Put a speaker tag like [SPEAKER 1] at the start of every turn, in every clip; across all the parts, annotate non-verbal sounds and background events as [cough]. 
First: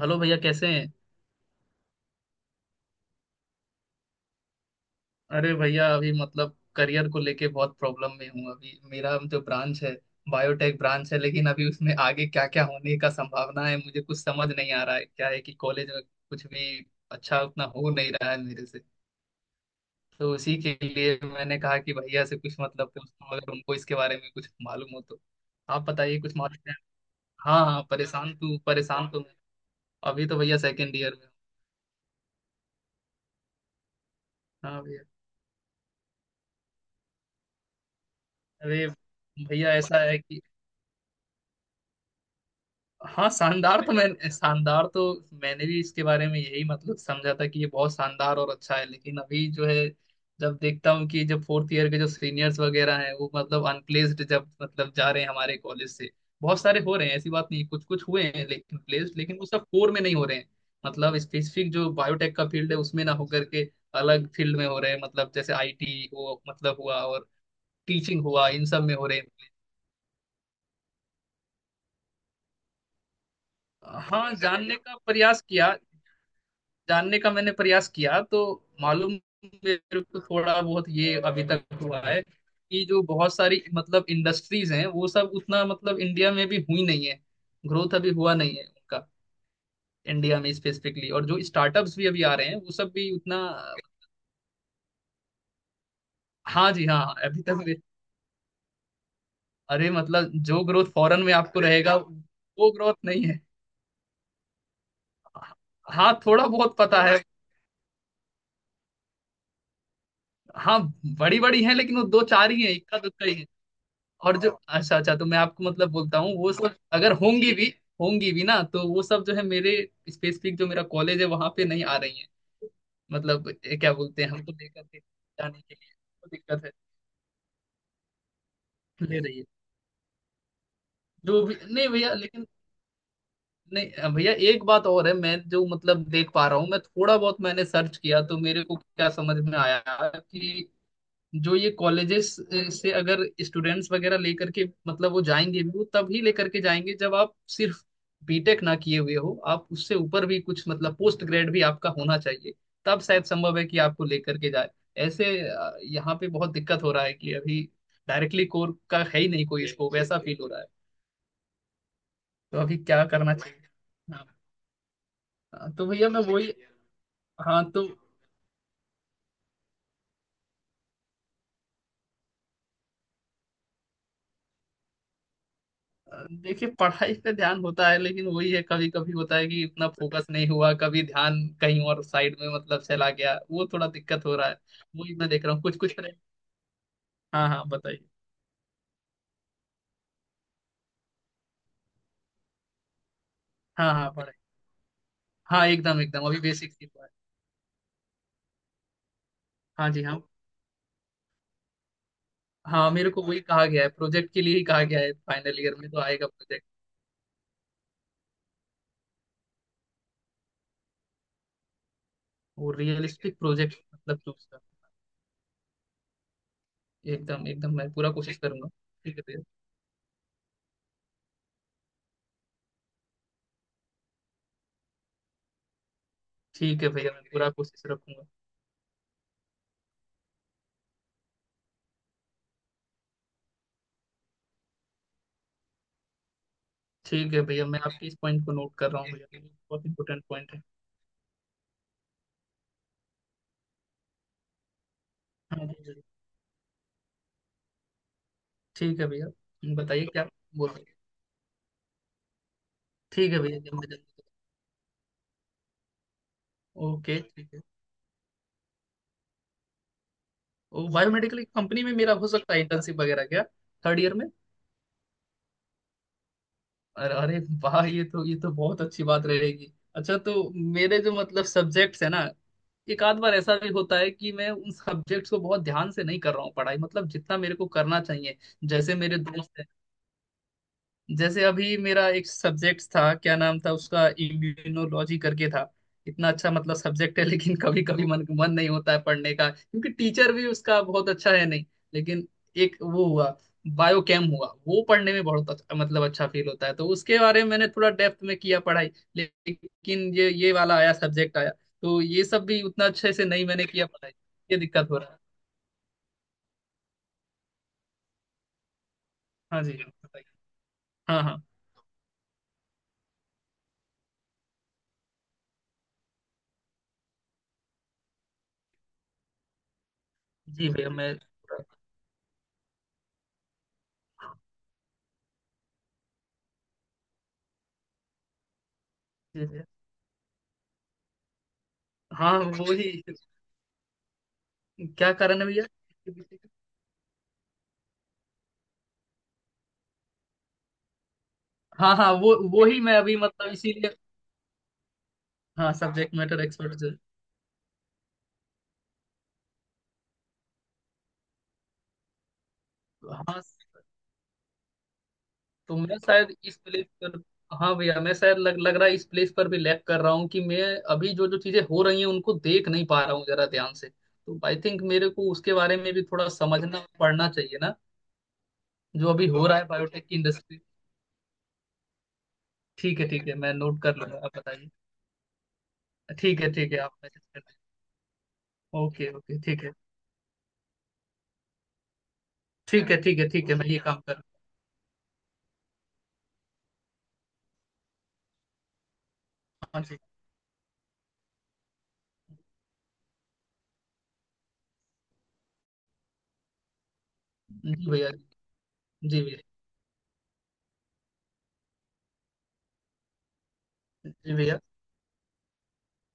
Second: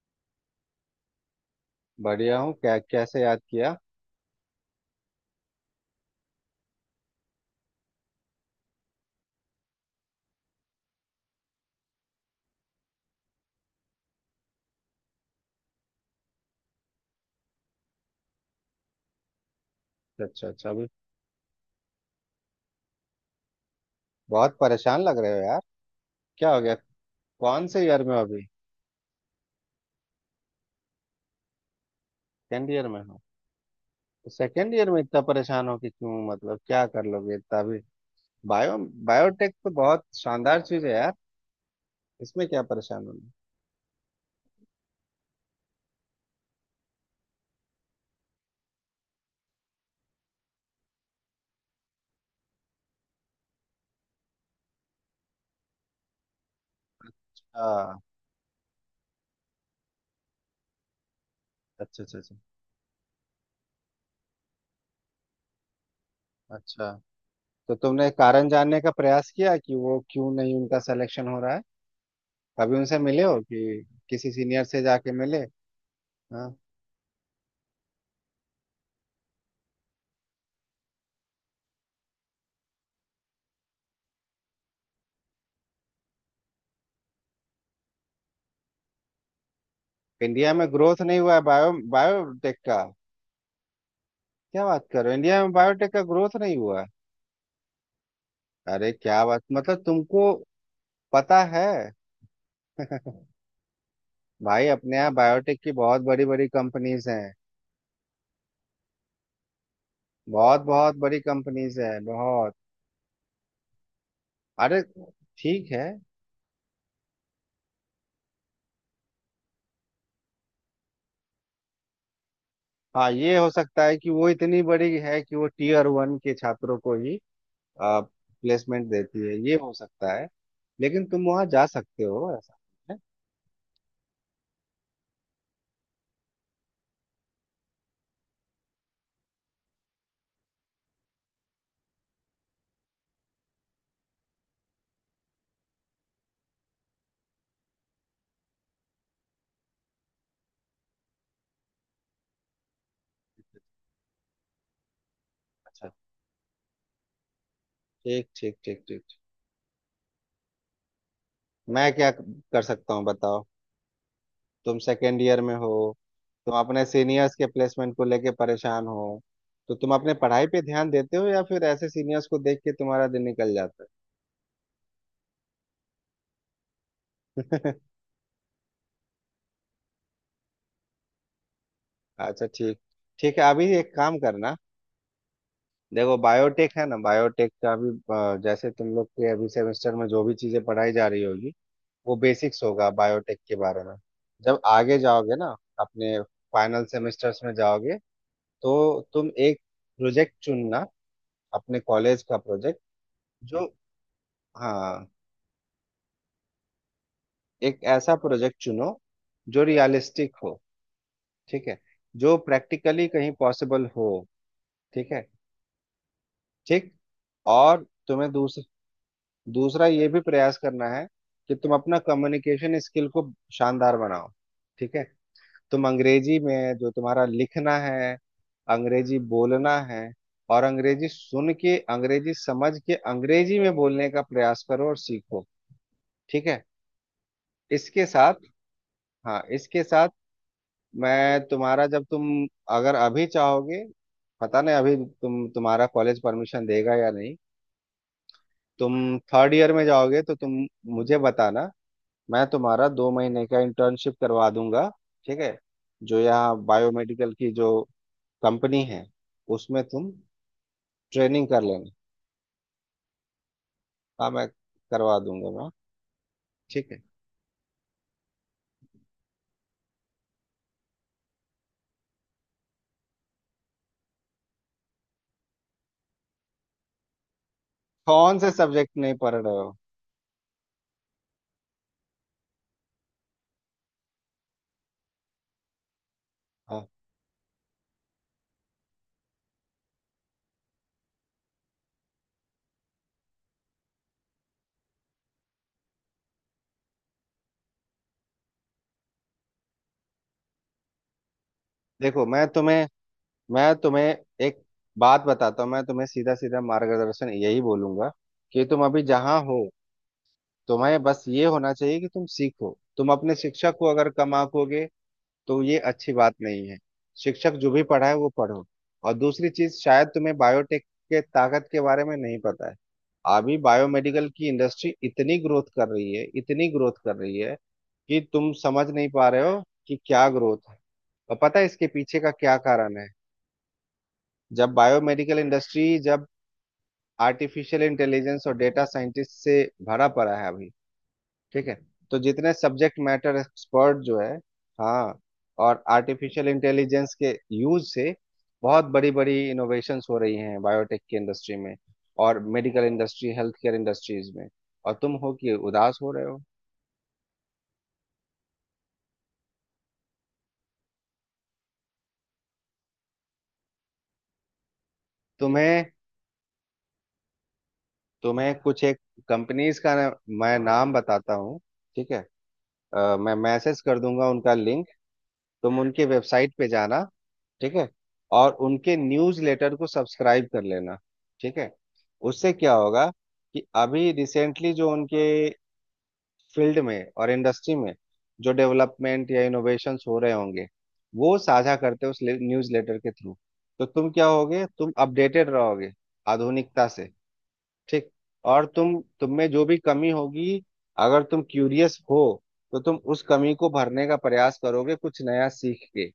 [SPEAKER 1] Hello भैया, कैसे हैं।
[SPEAKER 2] बढ़िया हूँ क्या कैसे याद किया।
[SPEAKER 1] अरे भैया, अभी मतलब करियर को लेके बहुत प्रॉब्लम में हूँ। अभी मेरा जो ब्रांच है, बायोटेक ब्रांच है, लेकिन अभी उसमें आगे क्या क्या होने का संभावना है मुझे कुछ समझ नहीं आ रहा है। क्या है कि कॉलेज में कुछ भी अच्छा उतना हो नहीं रहा है मेरे से। तो
[SPEAKER 2] अच्छा
[SPEAKER 1] उसी
[SPEAKER 2] अच्छा
[SPEAKER 1] के
[SPEAKER 2] अभी
[SPEAKER 1] लिए मैंने कहा कि भैया से कुछ मतलब पूछता हूँ अगर उनको इसके बारे में कुछ
[SPEAKER 2] बहुत
[SPEAKER 1] मालूम हो
[SPEAKER 2] परेशान लग
[SPEAKER 1] तो।
[SPEAKER 2] रहे हो यार।
[SPEAKER 1] आप बताइए, कुछ
[SPEAKER 2] क्या हो
[SPEAKER 1] मालूम
[SPEAKER 2] गया।
[SPEAKER 1] है? हाँ
[SPEAKER 2] कौन
[SPEAKER 1] हाँ,
[SPEAKER 2] से ईयर में हो अभी।
[SPEAKER 1] परेशान तो मैं। अभी तो भैया सेकेंड ईयर में।
[SPEAKER 2] सेकेंड ईयर में हो। तो
[SPEAKER 1] हूँ,
[SPEAKER 2] सेकेंड
[SPEAKER 1] हाँ
[SPEAKER 2] ईयर में
[SPEAKER 1] भैया।
[SPEAKER 2] इतना परेशान हो कि क्यों मतलब क्या कर लोगे इतना अभी। बायो
[SPEAKER 1] अरे।
[SPEAKER 2] बायोटेक तो
[SPEAKER 1] भैया ऐसा
[SPEAKER 2] बहुत
[SPEAKER 1] है कि
[SPEAKER 2] शानदार चीज है यार। इसमें क्या परेशान
[SPEAKER 1] हाँ,
[SPEAKER 2] होना।
[SPEAKER 1] शानदार तो मैं, शानदार तो मैंने भी इसके बारे में यही मतलब समझा था कि ये बहुत शानदार और अच्छा है, लेकिन अभी जो है, जब देखता हूँ कि जब फोर्थ ईयर के जो सीनियर्स वगैरह हैं वो मतलब अनप्लेस्ड जब मतलब जा रहे हैं हमारे कॉलेज से। बहुत सारे हो रहे हैं, ऐसी बात नहीं, कुछ
[SPEAKER 2] हाँ।
[SPEAKER 1] कुछ हुए हैं लेकिन प्लेस्ड, लेकिन वो सब कोर में नहीं हो रहे हैं। मतलब स्पेसिफिक जो
[SPEAKER 2] अच्छा अच्छा अच्छा।
[SPEAKER 1] बायोटेक का फील्ड है उसमें ना होकर के अलग फील्ड में हो रहे हैं। मतलब जैसे आईटी हो मतलब
[SPEAKER 2] अच्छा
[SPEAKER 1] हुआ, और
[SPEAKER 2] तो तुमने
[SPEAKER 1] टीचिंग हुआ,
[SPEAKER 2] कारण
[SPEAKER 1] इन
[SPEAKER 2] जानने
[SPEAKER 1] सब
[SPEAKER 2] का
[SPEAKER 1] में हो रहे हैं।
[SPEAKER 2] प्रयास किया कि वो क्यों नहीं उनका सिलेक्शन हो रहा है। कभी उनसे मिले हो कि किसी
[SPEAKER 1] हाँ,
[SPEAKER 2] सीनियर
[SPEAKER 1] जानने
[SPEAKER 2] से
[SPEAKER 1] का
[SPEAKER 2] जाके मिले।
[SPEAKER 1] प्रयास किया।
[SPEAKER 2] हाँ।
[SPEAKER 1] जानने का मैंने प्रयास किया तो मालूम, मेरे को थोड़ा बहुत ये अभी तक हुआ है कि जो बहुत सारी मतलब इंडस्ट्रीज हैं वो सब उतना मतलब इंडिया में भी हुई नहीं है। ग्रोथ अभी हुआ नहीं है उनका इंडिया
[SPEAKER 2] इंडिया
[SPEAKER 1] में
[SPEAKER 2] में ग्रोथ
[SPEAKER 1] स्पेसिफिकली।
[SPEAKER 2] नहीं
[SPEAKER 1] और
[SPEAKER 2] हुआ है
[SPEAKER 1] जो स्टार्टअप्स भी अभी आ रहे
[SPEAKER 2] बायोटेक
[SPEAKER 1] हैं वो
[SPEAKER 2] का।
[SPEAKER 1] सब भी उतना।
[SPEAKER 2] क्या बात कर रहे हो इंडिया में बायोटेक का ग्रोथ नहीं
[SPEAKER 1] हाँ
[SPEAKER 2] हुआ है।
[SPEAKER 1] जी, हाँ हाँ, अभी तक भी।
[SPEAKER 2] अरे क्या बात मतलब
[SPEAKER 1] अरे मतलब
[SPEAKER 2] तुमको
[SPEAKER 1] जो ग्रोथ फॉरेन में
[SPEAKER 2] पता
[SPEAKER 1] आपको
[SPEAKER 2] है।
[SPEAKER 1] रहेगा वो ग्रोथ नहीं है।
[SPEAKER 2] भाई अपने यहाँ बायोटेक की बहुत
[SPEAKER 1] हाँ
[SPEAKER 2] बड़ी बड़ी
[SPEAKER 1] थोड़ा बहुत पता
[SPEAKER 2] कंपनीज
[SPEAKER 1] है।
[SPEAKER 2] हैं। बहुत
[SPEAKER 1] हाँ।
[SPEAKER 2] बहुत बड़ी
[SPEAKER 1] बड़ी बड़ी है
[SPEAKER 2] कंपनीज
[SPEAKER 1] लेकिन वो
[SPEAKER 2] हैं
[SPEAKER 1] दो चार
[SPEAKER 2] बहुत।
[SPEAKER 1] ही है, इक्का दुक्का ही है। और जो
[SPEAKER 2] अरे
[SPEAKER 1] अच्छा अच्छा तो मैं आपको
[SPEAKER 2] ठीक है।
[SPEAKER 1] मतलब बोलता हूँ वो सब अगर होंगी भी, होंगी भी ना तो वो सब जो है मेरे स्पेसिफिक जो मेरा कॉलेज है वहां पे नहीं आ रही है।
[SPEAKER 2] हाँ ये हो
[SPEAKER 1] मतलब ये
[SPEAKER 2] सकता
[SPEAKER 1] क्या
[SPEAKER 2] है कि
[SPEAKER 1] बोलते
[SPEAKER 2] वो
[SPEAKER 1] हैं, हमको
[SPEAKER 2] इतनी
[SPEAKER 1] लेकर
[SPEAKER 2] बड़ी
[SPEAKER 1] के
[SPEAKER 2] है कि वो
[SPEAKER 1] जाने के
[SPEAKER 2] टीयर
[SPEAKER 1] लिए
[SPEAKER 2] वन
[SPEAKER 1] तो
[SPEAKER 2] के
[SPEAKER 1] दिक्कत है।
[SPEAKER 2] छात्रों को ही प्लेसमेंट
[SPEAKER 1] ले
[SPEAKER 2] देती
[SPEAKER 1] रही
[SPEAKER 2] है
[SPEAKER 1] है,
[SPEAKER 2] ये हो सकता है लेकिन तुम
[SPEAKER 1] जो
[SPEAKER 2] वहां
[SPEAKER 1] भी
[SPEAKER 2] जा
[SPEAKER 1] नहीं
[SPEAKER 2] सकते
[SPEAKER 1] भैया,
[SPEAKER 2] हो
[SPEAKER 1] लेकिन
[SPEAKER 2] ऐसा है।
[SPEAKER 1] नहीं भैया, एक बात और है। मैं जो मतलब देख पा रहा हूँ, मैं थोड़ा बहुत मैंने सर्च किया तो मेरे को क्या समझ में आया, कि जो ये कॉलेजेस से अगर स्टूडेंट्स वगैरह लेकर के मतलब वो जाएंगे भी, वो तभी लेकर के जाएंगे जब आप सिर्फ बीटेक ना किए हुए हो, आप उससे ऊपर भी कुछ मतलब पोस्ट ग्रेड भी आपका होना चाहिए। तब शायद संभव है कि आपको लेकर के जाए। ऐसे
[SPEAKER 2] अच्छा।
[SPEAKER 1] यहाँ पे बहुत दिक्कत हो रहा है कि अभी
[SPEAKER 2] ठीक
[SPEAKER 1] डायरेक्टली
[SPEAKER 2] ठीक
[SPEAKER 1] कोर
[SPEAKER 2] ठीक
[SPEAKER 1] का
[SPEAKER 2] ठीक।
[SPEAKER 1] है ही नहीं कोई स्कोप, ऐसा फील हो रहा है।
[SPEAKER 2] मैं क्या
[SPEAKER 1] तो
[SPEAKER 2] कर
[SPEAKER 1] अभी
[SPEAKER 2] सकता हूँ
[SPEAKER 1] क्या करना
[SPEAKER 2] बताओ।
[SPEAKER 1] चाहिए।
[SPEAKER 2] तुम सेकेंड ईयर में हो।
[SPEAKER 1] हाँ, तो भैया मैं वही,
[SPEAKER 2] तुम अपने सीनियर्स के
[SPEAKER 1] हाँ तो
[SPEAKER 2] प्लेसमेंट को लेके परेशान हो। तो तुम अपने पढ़ाई पे ध्यान देते हो या फिर ऐसे सीनियर्स को देख के तुम्हारा दिन निकल जाता
[SPEAKER 1] देखिए पढ़ाई पे ध्यान
[SPEAKER 2] है।
[SPEAKER 1] होता है लेकिन वही है, कभी कभी होता है कि इतना फोकस नहीं हुआ, कभी ध्यान कहीं और
[SPEAKER 2] [laughs]
[SPEAKER 1] साइड
[SPEAKER 2] अच्छा
[SPEAKER 1] में
[SPEAKER 2] ठीक।
[SPEAKER 1] मतलब चला
[SPEAKER 2] ठीक
[SPEAKER 1] गया,
[SPEAKER 2] है अभी
[SPEAKER 1] वो थोड़ा
[SPEAKER 2] एक काम
[SPEAKER 1] दिक्कत हो रहा
[SPEAKER 2] करना।
[SPEAKER 1] है। वही मैं देख रहा हूँ, कुछ कुछ तरह।
[SPEAKER 2] देखो बायोटेक है ना
[SPEAKER 1] हाँ
[SPEAKER 2] बायोटेक
[SPEAKER 1] हाँ,
[SPEAKER 2] का अभी
[SPEAKER 1] बताइए।
[SPEAKER 2] जैसे तुम लोग के अभी सेमेस्टर में जो भी चीजें पढ़ाई जा रही होगी वो बेसिक्स होगा बायोटेक के बारे
[SPEAKER 1] हाँ
[SPEAKER 2] में।
[SPEAKER 1] हाँ, पढ़ाई।
[SPEAKER 2] जब आगे जाओगे ना
[SPEAKER 1] हाँ, एकदम
[SPEAKER 2] अपने
[SPEAKER 1] एकदम अभी बेसिक
[SPEAKER 2] फाइनल
[SPEAKER 1] सीख रहा है।
[SPEAKER 2] सेमेस्टर्स में जाओगे तो तुम एक
[SPEAKER 1] हाँ जी, हाँ।
[SPEAKER 2] प्रोजेक्ट चुनना अपने कॉलेज का प्रोजेक्ट
[SPEAKER 1] हाँ, मेरे को वही
[SPEAKER 2] जो
[SPEAKER 1] कहा गया है, प्रोजेक्ट के लिए ही कहा गया
[SPEAKER 2] हाँ
[SPEAKER 1] है, फाइनल ईयर में तो आएगा प्रोजेक्ट।
[SPEAKER 2] एक ऐसा प्रोजेक्ट चुनो जो रियलिस्टिक हो। ठीक है। जो
[SPEAKER 1] वो
[SPEAKER 2] प्रैक्टिकली कहीं
[SPEAKER 1] रियलिस्टिक प्रोजेक्ट
[SPEAKER 2] पॉसिबल हो।
[SPEAKER 1] मतलब चूज कर।
[SPEAKER 2] ठीक है ठीक।
[SPEAKER 1] एकदम एकदम
[SPEAKER 2] और
[SPEAKER 1] मैं पूरा
[SPEAKER 2] तुम्हें
[SPEAKER 1] कोशिश
[SPEAKER 2] दूसरा
[SPEAKER 1] करूंगा। ठीक है भैया।
[SPEAKER 2] दूसरा ये भी प्रयास करना है कि तुम अपना कम्युनिकेशन स्किल को शानदार बनाओ। ठीक है। तुम अंग्रेजी में
[SPEAKER 1] ठीक है
[SPEAKER 2] जो
[SPEAKER 1] भैया, मैं
[SPEAKER 2] तुम्हारा
[SPEAKER 1] पूरा
[SPEAKER 2] लिखना
[SPEAKER 1] कोशिश
[SPEAKER 2] है
[SPEAKER 1] रखूंगा।
[SPEAKER 2] अंग्रेजी बोलना है और अंग्रेजी सुन के अंग्रेजी समझ के अंग्रेजी में बोलने का प्रयास करो और सीखो। ठीक है।
[SPEAKER 1] ठीक है भैया, मैं
[SPEAKER 2] इसके
[SPEAKER 1] आपके इस
[SPEAKER 2] साथ
[SPEAKER 1] पॉइंट को नोट कर रहा हूँ भैया।
[SPEAKER 2] हाँ इसके
[SPEAKER 1] बहुत
[SPEAKER 2] साथ
[SPEAKER 1] इंपॉर्टेंट पॉइंट है।
[SPEAKER 2] मैं तुम्हारा जब तुम अगर अभी चाहोगे पता नहीं अभी
[SPEAKER 1] हाँ जी
[SPEAKER 2] तुम्हारा
[SPEAKER 1] जी।
[SPEAKER 2] कॉलेज परमिशन देगा या नहीं। तुम
[SPEAKER 1] ठीक है भैया,
[SPEAKER 2] थर्ड ईयर में
[SPEAKER 1] बताइए
[SPEAKER 2] जाओगे
[SPEAKER 1] क्या
[SPEAKER 2] तो तुम
[SPEAKER 1] बोल रहे हैं।
[SPEAKER 2] मुझे बताना। मैं तुम्हारा दो
[SPEAKER 1] ठीक है
[SPEAKER 2] महीने
[SPEAKER 1] भैया,
[SPEAKER 2] का
[SPEAKER 1] जल्दी
[SPEAKER 2] इंटर्नशिप
[SPEAKER 1] जल्दी।
[SPEAKER 2] करवा दूंगा। ठीक है। जो यहाँ
[SPEAKER 1] ओके
[SPEAKER 2] बायोमेडिकल की
[SPEAKER 1] ठीक है।
[SPEAKER 2] जो कंपनी है उसमें तुम
[SPEAKER 1] वो बायोमेडिकल
[SPEAKER 2] ट्रेनिंग कर
[SPEAKER 1] कंपनी
[SPEAKER 2] लेना।
[SPEAKER 1] में मेरा हो सकता है इंटर्नशिप वगैरह क्या थर्ड ईयर में?
[SPEAKER 2] हाँ मैं करवा दूंगा मैं। ठीक है।
[SPEAKER 1] अरे अरे वाह, ये तो बहुत अच्छी बात रहेगी। अच्छा, तो मेरे जो मतलब सब्जेक्ट्स है ना, एक आध बार ऐसा भी होता है कि मैं उन सब्जेक्ट्स को बहुत ध्यान से नहीं कर रहा हूँ पढ़ाई, मतलब जितना मेरे को करना चाहिए।
[SPEAKER 2] कौन से
[SPEAKER 1] जैसे
[SPEAKER 2] सब्जेक्ट नहीं
[SPEAKER 1] मेरे
[SPEAKER 2] पढ़ रहे
[SPEAKER 1] दोस्त,
[SPEAKER 2] हो।
[SPEAKER 1] जैसे अभी मेरा एक सब्जेक्ट था, क्या नाम था उसका, इम्यूनोलॉजी करके था। इतना अच्छा मतलब
[SPEAKER 2] हाँ।
[SPEAKER 1] सब्जेक्ट है लेकिन कभी कभी मन मन नहीं होता है पढ़ने का, क्योंकि टीचर भी उसका बहुत अच्छा है नहीं। लेकिन एक वो हुआ, बायोकेम हुआ, वो पढ़ने में बहुत अच्छा, मतलब अच्छा फील होता है, तो उसके बारे में मैंने थोड़ा डेप्थ में किया पढ़ाई, लेकिन ये वाला आया सब्जेक्ट आया तो
[SPEAKER 2] देखो
[SPEAKER 1] ये सब भी उतना अच्छे से नहीं मैंने
[SPEAKER 2] मैं
[SPEAKER 1] किया
[SPEAKER 2] तुम्हें
[SPEAKER 1] पढ़ाई। ये
[SPEAKER 2] एक
[SPEAKER 1] दिक्कत हो रहा है।
[SPEAKER 2] बात बताता हूँ। मैं तुम्हें सीधा सीधा मार्गदर्शन यही बोलूंगा कि तुम अभी जहाँ हो।
[SPEAKER 1] हाँ जी, बताइए।
[SPEAKER 2] तुम्हें
[SPEAKER 1] हाँ
[SPEAKER 2] बस
[SPEAKER 1] हाँ।
[SPEAKER 2] ये होना चाहिए कि तुम सीखो तुम अपने शिक्षक को अगर कम आंकोगे तो ये अच्छी बात नहीं है। शिक्षक जो भी पढ़ाए वो पढ़ो। और दूसरी चीज शायद तुम्हें
[SPEAKER 1] जी
[SPEAKER 2] बायोटेक
[SPEAKER 1] भैया मैं,
[SPEAKER 2] के ताकत के बारे में नहीं पता है। अभी बायोमेडिकल की इंडस्ट्री इतनी ग्रोथ कर रही है इतनी ग्रोथ कर रही है कि तुम समझ नहीं पा
[SPEAKER 1] जी
[SPEAKER 2] रहे हो
[SPEAKER 1] भैया।
[SPEAKER 2] कि क्या ग्रोथ है। और पता है इसके पीछे का
[SPEAKER 1] हाँ
[SPEAKER 2] क्या कारण
[SPEAKER 1] वही।
[SPEAKER 2] है। जब
[SPEAKER 1] क्या
[SPEAKER 2] बायोमेडिकल
[SPEAKER 1] कारण है भैया?
[SPEAKER 2] इंडस्ट्री जब आर्टिफिशियल इंटेलिजेंस और डेटा साइंटिस्ट से भरा पड़ा है अभी। ठीक है।
[SPEAKER 1] हाँ हाँ,
[SPEAKER 2] तो
[SPEAKER 1] वो
[SPEAKER 2] जितने
[SPEAKER 1] वो ही मैं
[SPEAKER 2] सब्जेक्ट
[SPEAKER 1] अभी
[SPEAKER 2] मैटर
[SPEAKER 1] मतलब इसीलिए।
[SPEAKER 2] एक्सपर्ट जो है हाँ
[SPEAKER 1] हाँ,
[SPEAKER 2] और
[SPEAKER 1] सब्जेक्ट मैटर
[SPEAKER 2] आर्टिफिशियल
[SPEAKER 1] एक्सपर्ट से।
[SPEAKER 2] इंटेलिजेंस के यूज से बहुत बड़ी बड़ी इनोवेशंस हो रही हैं बायोटेक की इंडस्ट्री में। और मेडिकल इंडस्ट्री
[SPEAKER 1] हाँ,
[SPEAKER 2] हेल्थ केयर इंडस्ट्रीज में। और तुम हो कि
[SPEAKER 1] तो मैं
[SPEAKER 2] उदास हो रहे
[SPEAKER 1] शायद
[SPEAKER 2] हो।
[SPEAKER 1] इस प्लेस पर, हाँ भैया मैं शायद लग लग रहा है इस प्लेस पर भी लैक कर रहा हूँ, कि मैं अभी जो जो चीजें हो रही हैं उनको देख नहीं पा रहा हूँ जरा ध्यान से। तो आई थिंक मेरे को उसके बारे
[SPEAKER 2] तुम्हें
[SPEAKER 1] में भी थोड़ा समझना पड़ना चाहिए ना,
[SPEAKER 2] तुम्हें कुछ एक
[SPEAKER 1] जो अभी हो रहा है
[SPEAKER 2] कंपनीज का
[SPEAKER 1] बायोटेक
[SPEAKER 2] ना-
[SPEAKER 1] की
[SPEAKER 2] मैं
[SPEAKER 1] इंडस्ट्री।
[SPEAKER 2] नाम बताता हूँ। ठीक है।
[SPEAKER 1] ठीक है ठीक
[SPEAKER 2] मैं
[SPEAKER 1] है, मैं
[SPEAKER 2] मैसेज
[SPEAKER 1] नोट कर
[SPEAKER 2] कर
[SPEAKER 1] लूंगा,
[SPEAKER 2] दूंगा
[SPEAKER 1] आप
[SPEAKER 2] उनका
[SPEAKER 1] बताइए।
[SPEAKER 2] लिंक। तुम उनके
[SPEAKER 1] ठीक है
[SPEAKER 2] वेबसाइट पे
[SPEAKER 1] ठीक है, आप
[SPEAKER 2] जाना।
[SPEAKER 1] मैसेज कर दें।
[SPEAKER 2] ठीक है। और उनके
[SPEAKER 1] ओके ओके,
[SPEAKER 2] न्यूज
[SPEAKER 1] ठीक है।
[SPEAKER 2] लेटर को सब्सक्राइब कर लेना। ठीक है। उससे क्या
[SPEAKER 1] ठीक है
[SPEAKER 2] होगा
[SPEAKER 1] ठीक है ठीक है,
[SPEAKER 2] कि
[SPEAKER 1] मैं ये काम
[SPEAKER 2] अभी
[SPEAKER 1] कर रहा
[SPEAKER 2] रिसेंटली जो उनके फील्ड में और इंडस्ट्री में जो डेवलपमेंट या
[SPEAKER 1] हूँ। हाँ जी।
[SPEAKER 2] इनोवेशंस हो रहे होंगे वो साझा करते हैं उस न्यूज लेटर के थ्रू। तो तुम क्या होगे तुम अपडेटेड रहोगे आधुनिकता से।
[SPEAKER 1] जी
[SPEAKER 2] ठीक।
[SPEAKER 1] भैया।
[SPEAKER 2] और तुम
[SPEAKER 1] जी भैया।
[SPEAKER 2] में जो भी कमी होगी अगर तुम क्यूरियस हो तो तुम उस कमी को भरने का
[SPEAKER 1] जी
[SPEAKER 2] प्रयास
[SPEAKER 1] भैया।
[SPEAKER 2] करोगे कुछ नया सीख के।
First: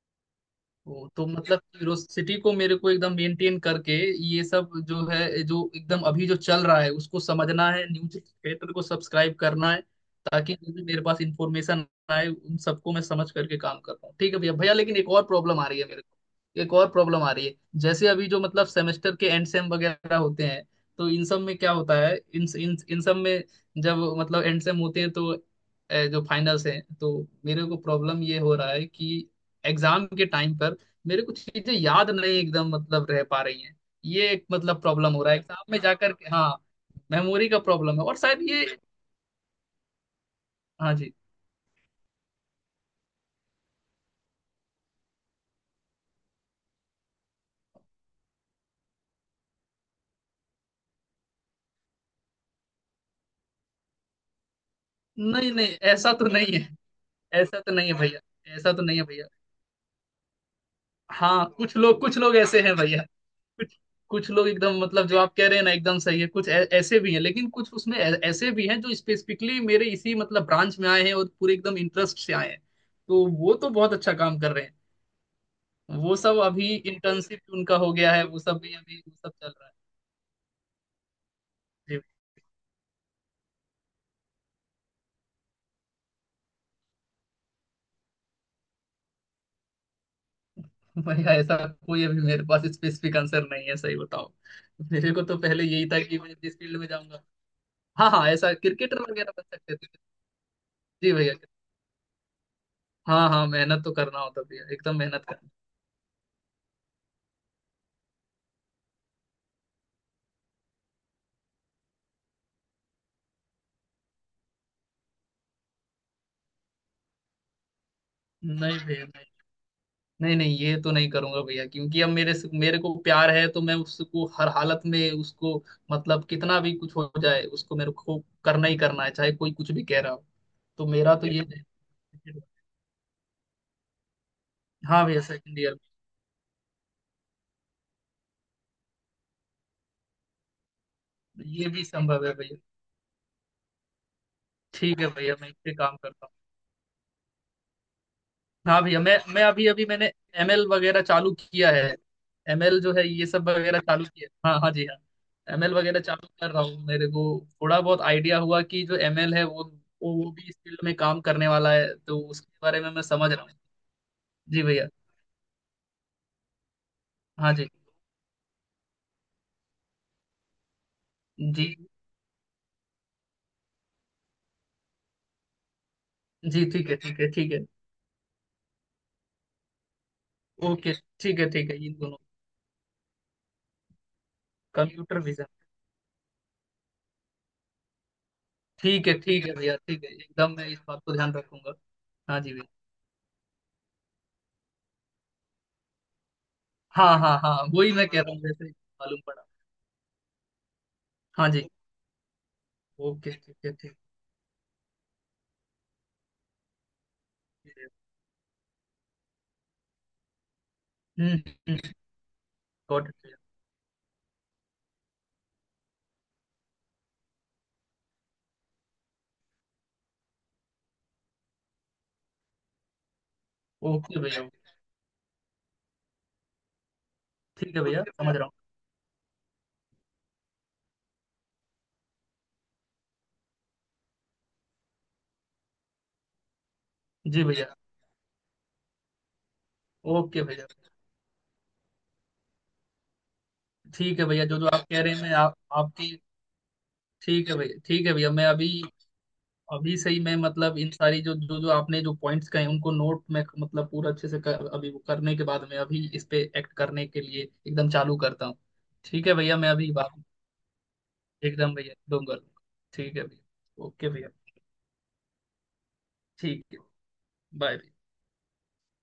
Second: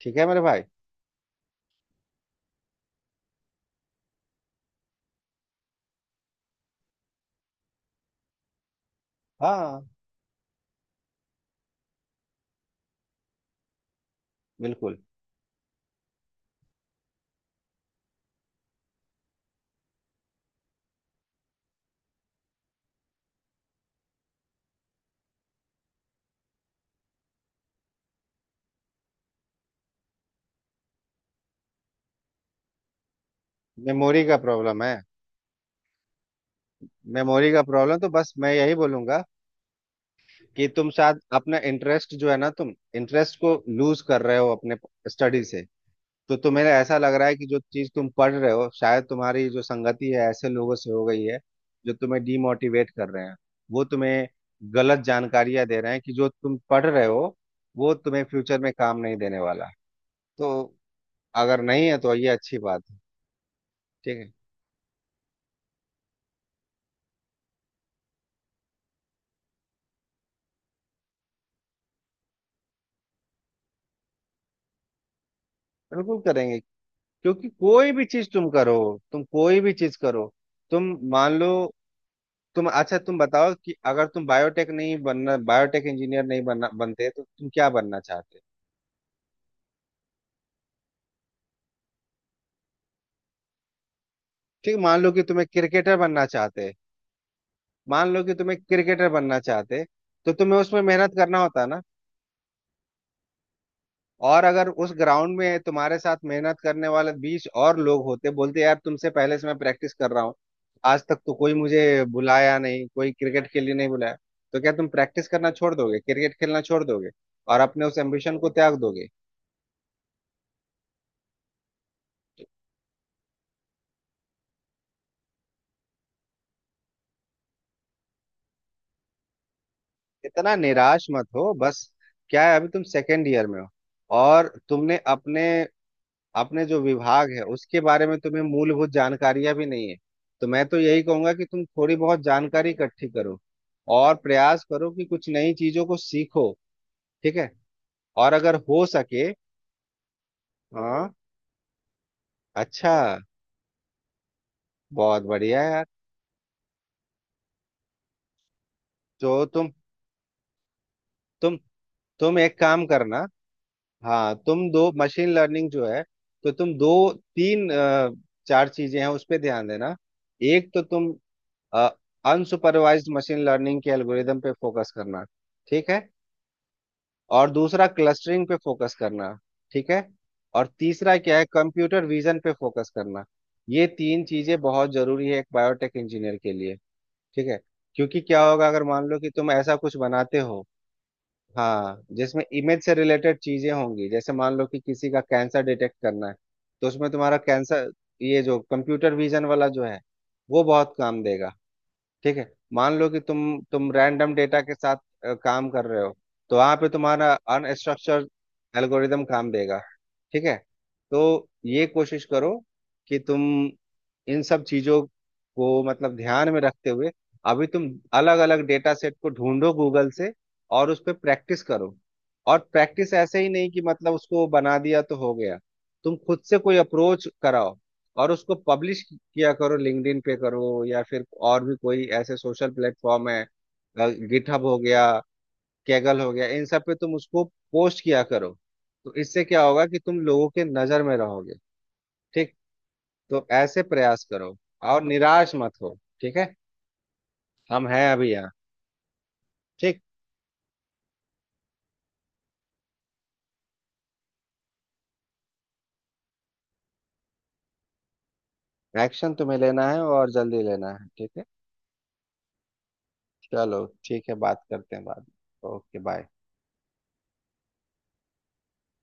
[SPEAKER 2] ठीक है मेरे भाई।
[SPEAKER 1] वो तो मतलब क्यूरोसिटी को मेरे को एकदम मेंटेन करके ये सब जो है, जो एकदम अभी जो चल रहा है उसको समझना है, न्यूज थिएटर को सब्सक्राइब करना
[SPEAKER 2] हाँ
[SPEAKER 1] है, ताकि जो भी मेरे पास इंफॉर्मेशन आए उन सबको मैं समझ करके काम कर पाऊँ। ठीक है भैया, भैया लेकिन
[SPEAKER 2] बिल्कुल।
[SPEAKER 1] एक और प्रॉब्लम आ रही है मेरे को, एक और प्रॉब्लम आ रही है। जैसे अभी जो मतलब सेमेस्टर के एंड सेम वगैरह होते हैं, तो इन सब में क्या होता है, इन इन इन सब में जब मतलब एंड सेम होते हैं, तो जो फाइनल्स हैं तो मेरे को प्रॉब्लम ये हो रहा है कि एग्जाम के टाइम पर मेरे को चीजें याद नहीं एकदम मतलब रह पा रही हैं।
[SPEAKER 2] मेमोरी
[SPEAKER 1] ये
[SPEAKER 2] का
[SPEAKER 1] एक मतलब
[SPEAKER 2] प्रॉब्लम है।
[SPEAKER 1] प्रॉब्लम हो रहा है एग्जाम में जाकर के, हाँ। मेमोरी
[SPEAKER 2] मेमोरी
[SPEAKER 1] का
[SPEAKER 2] का प्रॉब्लम
[SPEAKER 1] प्रॉब्लम है
[SPEAKER 2] तो
[SPEAKER 1] और
[SPEAKER 2] बस
[SPEAKER 1] शायद
[SPEAKER 2] मैं
[SPEAKER 1] ये,
[SPEAKER 2] यही बोलूंगा कि तुम
[SPEAKER 1] हाँ जी।
[SPEAKER 2] शायद अपना इंटरेस्ट जो है ना तुम इंटरेस्ट को लूज कर रहे हो अपने स्टडी से। तो तुम्हें ऐसा लग रहा है कि जो चीज तुम पढ़ रहे हो शायद तुम्हारी जो संगति है ऐसे लोगों से हो गई है जो तुम्हें डीमोटिवेट कर रहे हैं। वो तुम्हें गलत
[SPEAKER 1] नहीं
[SPEAKER 2] जानकारियां
[SPEAKER 1] नहीं,
[SPEAKER 2] दे रहे हैं कि
[SPEAKER 1] ऐसा तो
[SPEAKER 2] जो तुम
[SPEAKER 1] नहीं है।
[SPEAKER 2] पढ़ रहे हो
[SPEAKER 1] ऐसा तो नहीं
[SPEAKER 2] वो
[SPEAKER 1] है भैया।
[SPEAKER 2] तुम्हें फ्यूचर में
[SPEAKER 1] ऐसा तो नहीं
[SPEAKER 2] काम
[SPEAKER 1] है
[SPEAKER 2] नहीं
[SPEAKER 1] भैया।
[SPEAKER 2] देने वाला। तो
[SPEAKER 1] हाँ,
[SPEAKER 2] अगर नहीं है तो
[SPEAKER 1] कुछ
[SPEAKER 2] ये
[SPEAKER 1] लोग
[SPEAKER 2] अच्छी
[SPEAKER 1] ऐसे हैं
[SPEAKER 2] बात है।
[SPEAKER 1] भैया, कुछ।
[SPEAKER 2] ठीक
[SPEAKER 1] कुछ
[SPEAKER 2] है।
[SPEAKER 1] लोग एकदम मतलब जो आप कह रहे हैं ना एकदम सही है, कुछ ऐसे भी हैं लेकिन कुछ उसमें ऐसे भी हैं जो स्पेसिफिकली मेरे इसी मतलब ब्रांच में आए हैं और पूरे एकदम इंटरेस्ट से आए हैं। तो वो तो बहुत अच्छा काम कर रहे हैं। वो
[SPEAKER 2] बिल्कुल
[SPEAKER 1] सब
[SPEAKER 2] करेंगे।
[SPEAKER 1] अभी इंटर्नशिप
[SPEAKER 2] क्योंकि
[SPEAKER 1] उनका हो
[SPEAKER 2] कोई भी
[SPEAKER 1] गया है,
[SPEAKER 2] चीज
[SPEAKER 1] वो
[SPEAKER 2] तुम
[SPEAKER 1] सब भी
[SPEAKER 2] करो
[SPEAKER 1] अभी वो
[SPEAKER 2] तुम
[SPEAKER 1] सब चल
[SPEAKER 2] कोई
[SPEAKER 1] रहा
[SPEAKER 2] भी
[SPEAKER 1] है।
[SPEAKER 2] चीज करो तुम मान लो।
[SPEAKER 1] जी,
[SPEAKER 2] तुम अच्छा तुम बताओ कि अगर तुम बायोटेक नहीं बनना बायोटेक इंजीनियर नहीं बनना बनते तो तुम क्या बनना चाहते।
[SPEAKER 1] भैया ऐसा कोई अभी मेरे पास स्पेसिफिक आंसर नहीं है, सही बताओ।
[SPEAKER 2] ठीक।
[SPEAKER 1] मेरे को तो पहले यही था कि मैं जिस फील्ड में जाऊंगा।
[SPEAKER 2] मान
[SPEAKER 1] हाँ
[SPEAKER 2] लो
[SPEAKER 1] हाँ,
[SPEAKER 2] कि
[SPEAKER 1] ऐसा
[SPEAKER 2] तुम्हें
[SPEAKER 1] क्रिकेटर
[SPEAKER 2] क्रिकेटर
[SPEAKER 1] वगैरह
[SPEAKER 2] बनना
[SPEAKER 1] बन सकते
[SPEAKER 2] चाहते।
[SPEAKER 1] थे।
[SPEAKER 2] तो तुम्हें उसमें
[SPEAKER 1] जी
[SPEAKER 2] मेहनत
[SPEAKER 1] भैया।
[SPEAKER 2] करना होता ना।
[SPEAKER 1] हाँ हाँ, मेहनत तो करना होता
[SPEAKER 2] और
[SPEAKER 1] भैया,
[SPEAKER 2] अगर उस
[SPEAKER 1] एकदम मेहनत
[SPEAKER 2] ग्राउंड
[SPEAKER 1] करना।
[SPEAKER 2] में तुम्हारे साथ मेहनत करने वाले 20 और लोग होते बोलते यार तुमसे पहले से मैं प्रैक्टिस कर रहा हूँ। आज तक तो कोई मुझे बुलाया नहीं कोई क्रिकेट के लिए नहीं बुलाया। तो क्या तुम प्रैक्टिस करना छोड़ दोगे क्रिकेट खेलना छोड़ दोगे और अपने उस एम्बिशन को त्याग
[SPEAKER 1] नहीं भैया,
[SPEAKER 2] दोगे।
[SPEAKER 1] नहीं। नहीं नहीं, ये तो नहीं करूंगा भैया, क्योंकि अब
[SPEAKER 2] तो
[SPEAKER 1] मेरे को प्यार है, तो मैं उसको हर हालत में उसको, मतलब कितना भी कुछ हो जाए उसको मेरे को करना ही करना है, चाहे कोई कुछ भी कह रहा हो।
[SPEAKER 2] इतना
[SPEAKER 1] तो
[SPEAKER 2] निराश
[SPEAKER 1] मेरा
[SPEAKER 2] मत
[SPEAKER 1] तो ये
[SPEAKER 2] हो
[SPEAKER 1] है।
[SPEAKER 2] बस। क्या है अभी तुम सेकेंड ईयर में हो। और तुमने
[SPEAKER 1] हाँ भैया,
[SPEAKER 2] अपने
[SPEAKER 1] सेकंड ईयर
[SPEAKER 2] अपने जो विभाग है उसके बारे में तुम्हें मूलभूत जानकारियां भी नहीं है। तो मैं तो यही कहूंगा कि
[SPEAKER 1] में।
[SPEAKER 2] तुम
[SPEAKER 1] ये भी
[SPEAKER 2] थोड़ी बहुत
[SPEAKER 1] संभव है भैया।
[SPEAKER 2] जानकारी इकट्ठी करो और प्रयास करो
[SPEAKER 1] ठीक
[SPEAKER 2] कि
[SPEAKER 1] है
[SPEAKER 2] कुछ
[SPEAKER 1] भैया, मैं
[SPEAKER 2] नई
[SPEAKER 1] इस पे
[SPEAKER 2] चीजों
[SPEAKER 1] काम
[SPEAKER 2] को
[SPEAKER 1] करता हूँ।
[SPEAKER 2] सीखो। ठीक है। और अगर
[SPEAKER 1] हाँ
[SPEAKER 2] हो
[SPEAKER 1] भैया, मैं
[SPEAKER 2] सके
[SPEAKER 1] मैं अभी अभी मैंने एमएल वगैरह
[SPEAKER 2] हाँ
[SPEAKER 1] चालू किया है। एमएल जो
[SPEAKER 2] अच्छा
[SPEAKER 1] है ये सब वगैरह चालू किया है। हाँ हाँ जी हाँ।
[SPEAKER 2] बहुत बढ़िया
[SPEAKER 1] एमएल
[SPEAKER 2] यार।
[SPEAKER 1] वगैरह चालू कर रहा हूँ, मेरे को थोड़ा बहुत आइडिया हुआ कि जो एमएल है
[SPEAKER 2] जो
[SPEAKER 1] वो, वो भी इस फील्ड में काम करने
[SPEAKER 2] तुम
[SPEAKER 1] वाला है, तो
[SPEAKER 2] तुम
[SPEAKER 1] उसके
[SPEAKER 2] एक
[SPEAKER 1] बारे
[SPEAKER 2] काम
[SPEAKER 1] में मैं
[SPEAKER 2] करना।
[SPEAKER 1] समझ रहा हूँ।
[SPEAKER 2] हाँ
[SPEAKER 1] जी
[SPEAKER 2] तुम
[SPEAKER 1] भैया।
[SPEAKER 2] दो मशीन लर्निंग जो है तो तुम दो
[SPEAKER 1] हाँ जी।
[SPEAKER 2] तीन चार चीजें हैं उस पे ध्यान देना। एक तो तुम
[SPEAKER 1] जी।
[SPEAKER 2] अनसुपरवाइज्ड मशीन लर्निंग के एल्गोरिदम पे फोकस करना। ठीक है।
[SPEAKER 1] जी, ठीक है ठीक है
[SPEAKER 2] और
[SPEAKER 1] ठीक है।
[SPEAKER 2] दूसरा क्लस्टरिंग पे फोकस करना। ठीक है। और
[SPEAKER 1] ओके
[SPEAKER 2] तीसरा क्या
[SPEAKER 1] ठीक
[SPEAKER 2] है
[SPEAKER 1] है ठीक है, इन
[SPEAKER 2] कंप्यूटर
[SPEAKER 1] दोनों।
[SPEAKER 2] विजन पे फोकस करना। ये तीन चीजें बहुत
[SPEAKER 1] कंप्यूटर
[SPEAKER 2] जरूरी है एक
[SPEAKER 1] विजन।
[SPEAKER 2] बायोटेक इंजीनियर के लिए। ठीक है। क्योंकि क्या होगा अगर मान लो कि
[SPEAKER 1] ठीक
[SPEAKER 2] तुम
[SPEAKER 1] है भैया,
[SPEAKER 2] ऐसा कुछ
[SPEAKER 1] ठीक है
[SPEAKER 2] बनाते
[SPEAKER 1] एकदम
[SPEAKER 2] हो
[SPEAKER 1] मैं इस बात को ध्यान रखूंगा।
[SPEAKER 2] हाँ
[SPEAKER 1] हाँ
[SPEAKER 2] जिसमें
[SPEAKER 1] जी भैया।
[SPEAKER 2] इमेज से रिलेटेड चीजें होंगी जैसे मान लो कि किसी का कैंसर डिटेक्ट करना है। तो उसमें
[SPEAKER 1] हाँ
[SPEAKER 2] तुम्हारा
[SPEAKER 1] हाँ हाँ,
[SPEAKER 2] कैंसर
[SPEAKER 1] वही मैं कह रहा हूँ,
[SPEAKER 2] ये जो
[SPEAKER 1] जैसे
[SPEAKER 2] कंप्यूटर
[SPEAKER 1] मालूम पड़ा।
[SPEAKER 2] विजन वाला जो है वो बहुत काम
[SPEAKER 1] हाँ
[SPEAKER 2] देगा।
[SPEAKER 1] जी।
[SPEAKER 2] ठीक है। मान लो कि
[SPEAKER 1] ओके ठीक है,
[SPEAKER 2] तुम
[SPEAKER 1] ठीक।
[SPEAKER 2] रैंडम डेटा के साथ काम कर रहे हो। तो वहां पे तुम्हारा
[SPEAKER 1] है
[SPEAKER 2] अनस्ट्रक्चर्ड एल्गोरिदम काम देगा। ठीक है। तो ये
[SPEAKER 1] हम्म।
[SPEAKER 2] कोशिश करो
[SPEAKER 1] गॉट इट
[SPEAKER 2] कि
[SPEAKER 1] भैया।
[SPEAKER 2] तुम इन सब चीजों को मतलब ध्यान में रखते हुए अभी तुम अलग अलग डेटा सेट को ढूंढो गूगल से और उस पर प्रैक्टिस करो। और प्रैक्टिस ऐसे ही नहीं कि मतलब
[SPEAKER 1] ओके भैया,
[SPEAKER 2] उसको
[SPEAKER 1] okay,
[SPEAKER 2] बना दिया तो हो गया। तुम खुद से कोई अप्रोच
[SPEAKER 1] ठीक
[SPEAKER 2] कराओ
[SPEAKER 1] है भैया,
[SPEAKER 2] और
[SPEAKER 1] समझ रहा
[SPEAKER 2] उसको पब्लिश किया करो लिंक्डइन पे करो या फिर और भी कोई ऐसे सोशल प्लेटफॉर्म है। गिटहब हो गया कैगल हो गया इन सब पे तुम
[SPEAKER 1] हूँ।
[SPEAKER 2] उसको
[SPEAKER 1] जी भैया।
[SPEAKER 2] पोस्ट किया करो। तो इससे क्या होगा कि तुम
[SPEAKER 1] ओके
[SPEAKER 2] लोगों के
[SPEAKER 1] भैया।
[SPEAKER 2] नजर में रहोगे। ठीक। तो ऐसे
[SPEAKER 1] ठीक
[SPEAKER 2] प्रयास
[SPEAKER 1] है भैया,
[SPEAKER 2] करो
[SPEAKER 1] जो जो आप कह
[SPEAKER 2] और
[SPEAKER 1] रहे हैं, मैं
[SPEAKER 2] निराश
[SPEAKER 1] आप
[SPEAKER 2] मत हो।
[SPEAKER 1] आपकी
[SPEAKER 2] ठीक है।
[SPEAKER 1] ठीक है भैया।
[SPEAKER 2] हम हैं
[SPEAKER 1] ठीक है
[SPEAKER 2] अभी
[SPEAKER 1] भैया, मैं
[SPEAKER 2] यहाँ।
[SPEAKER 1] अभी, अभी
[SPEAKER 2] ठीक।
[SPEAKER 1] से ही मैं मतलब इन सारी जो जो जो आपने जो पॉइंट्स कहे उनको नोट में मतलब पूरा अच्छे से कर, अभी वो करने के बाद मैं अभी इस पे एक्ट करने के लिए एकदम चालू करता हूँ। ठीक
[SPEAKER 2] एक्शन
[SPEAKER 1] है
[SPEAKER 2] तुम्हें
[SPEAKER 1] भैया, मैं
[SPEAKER 2] लेना
[SPEAKER 1] अभी
[SPEAKER 2] है
[SPEAKER 1] बात
[SPEAKER 2] और जल्दी लेना है। ठीक है।
[SPEAKER 1] एकदम भैया दूंगा। ठीक है भैया,
[SPEAKER 2] चलो
[SPEAKER 1] ओके भैया।
[SPEAKER 2] ठीक है बात करते हैं बाद में ओके बाय।
[SPEAKER 1] ठीक है। बाय।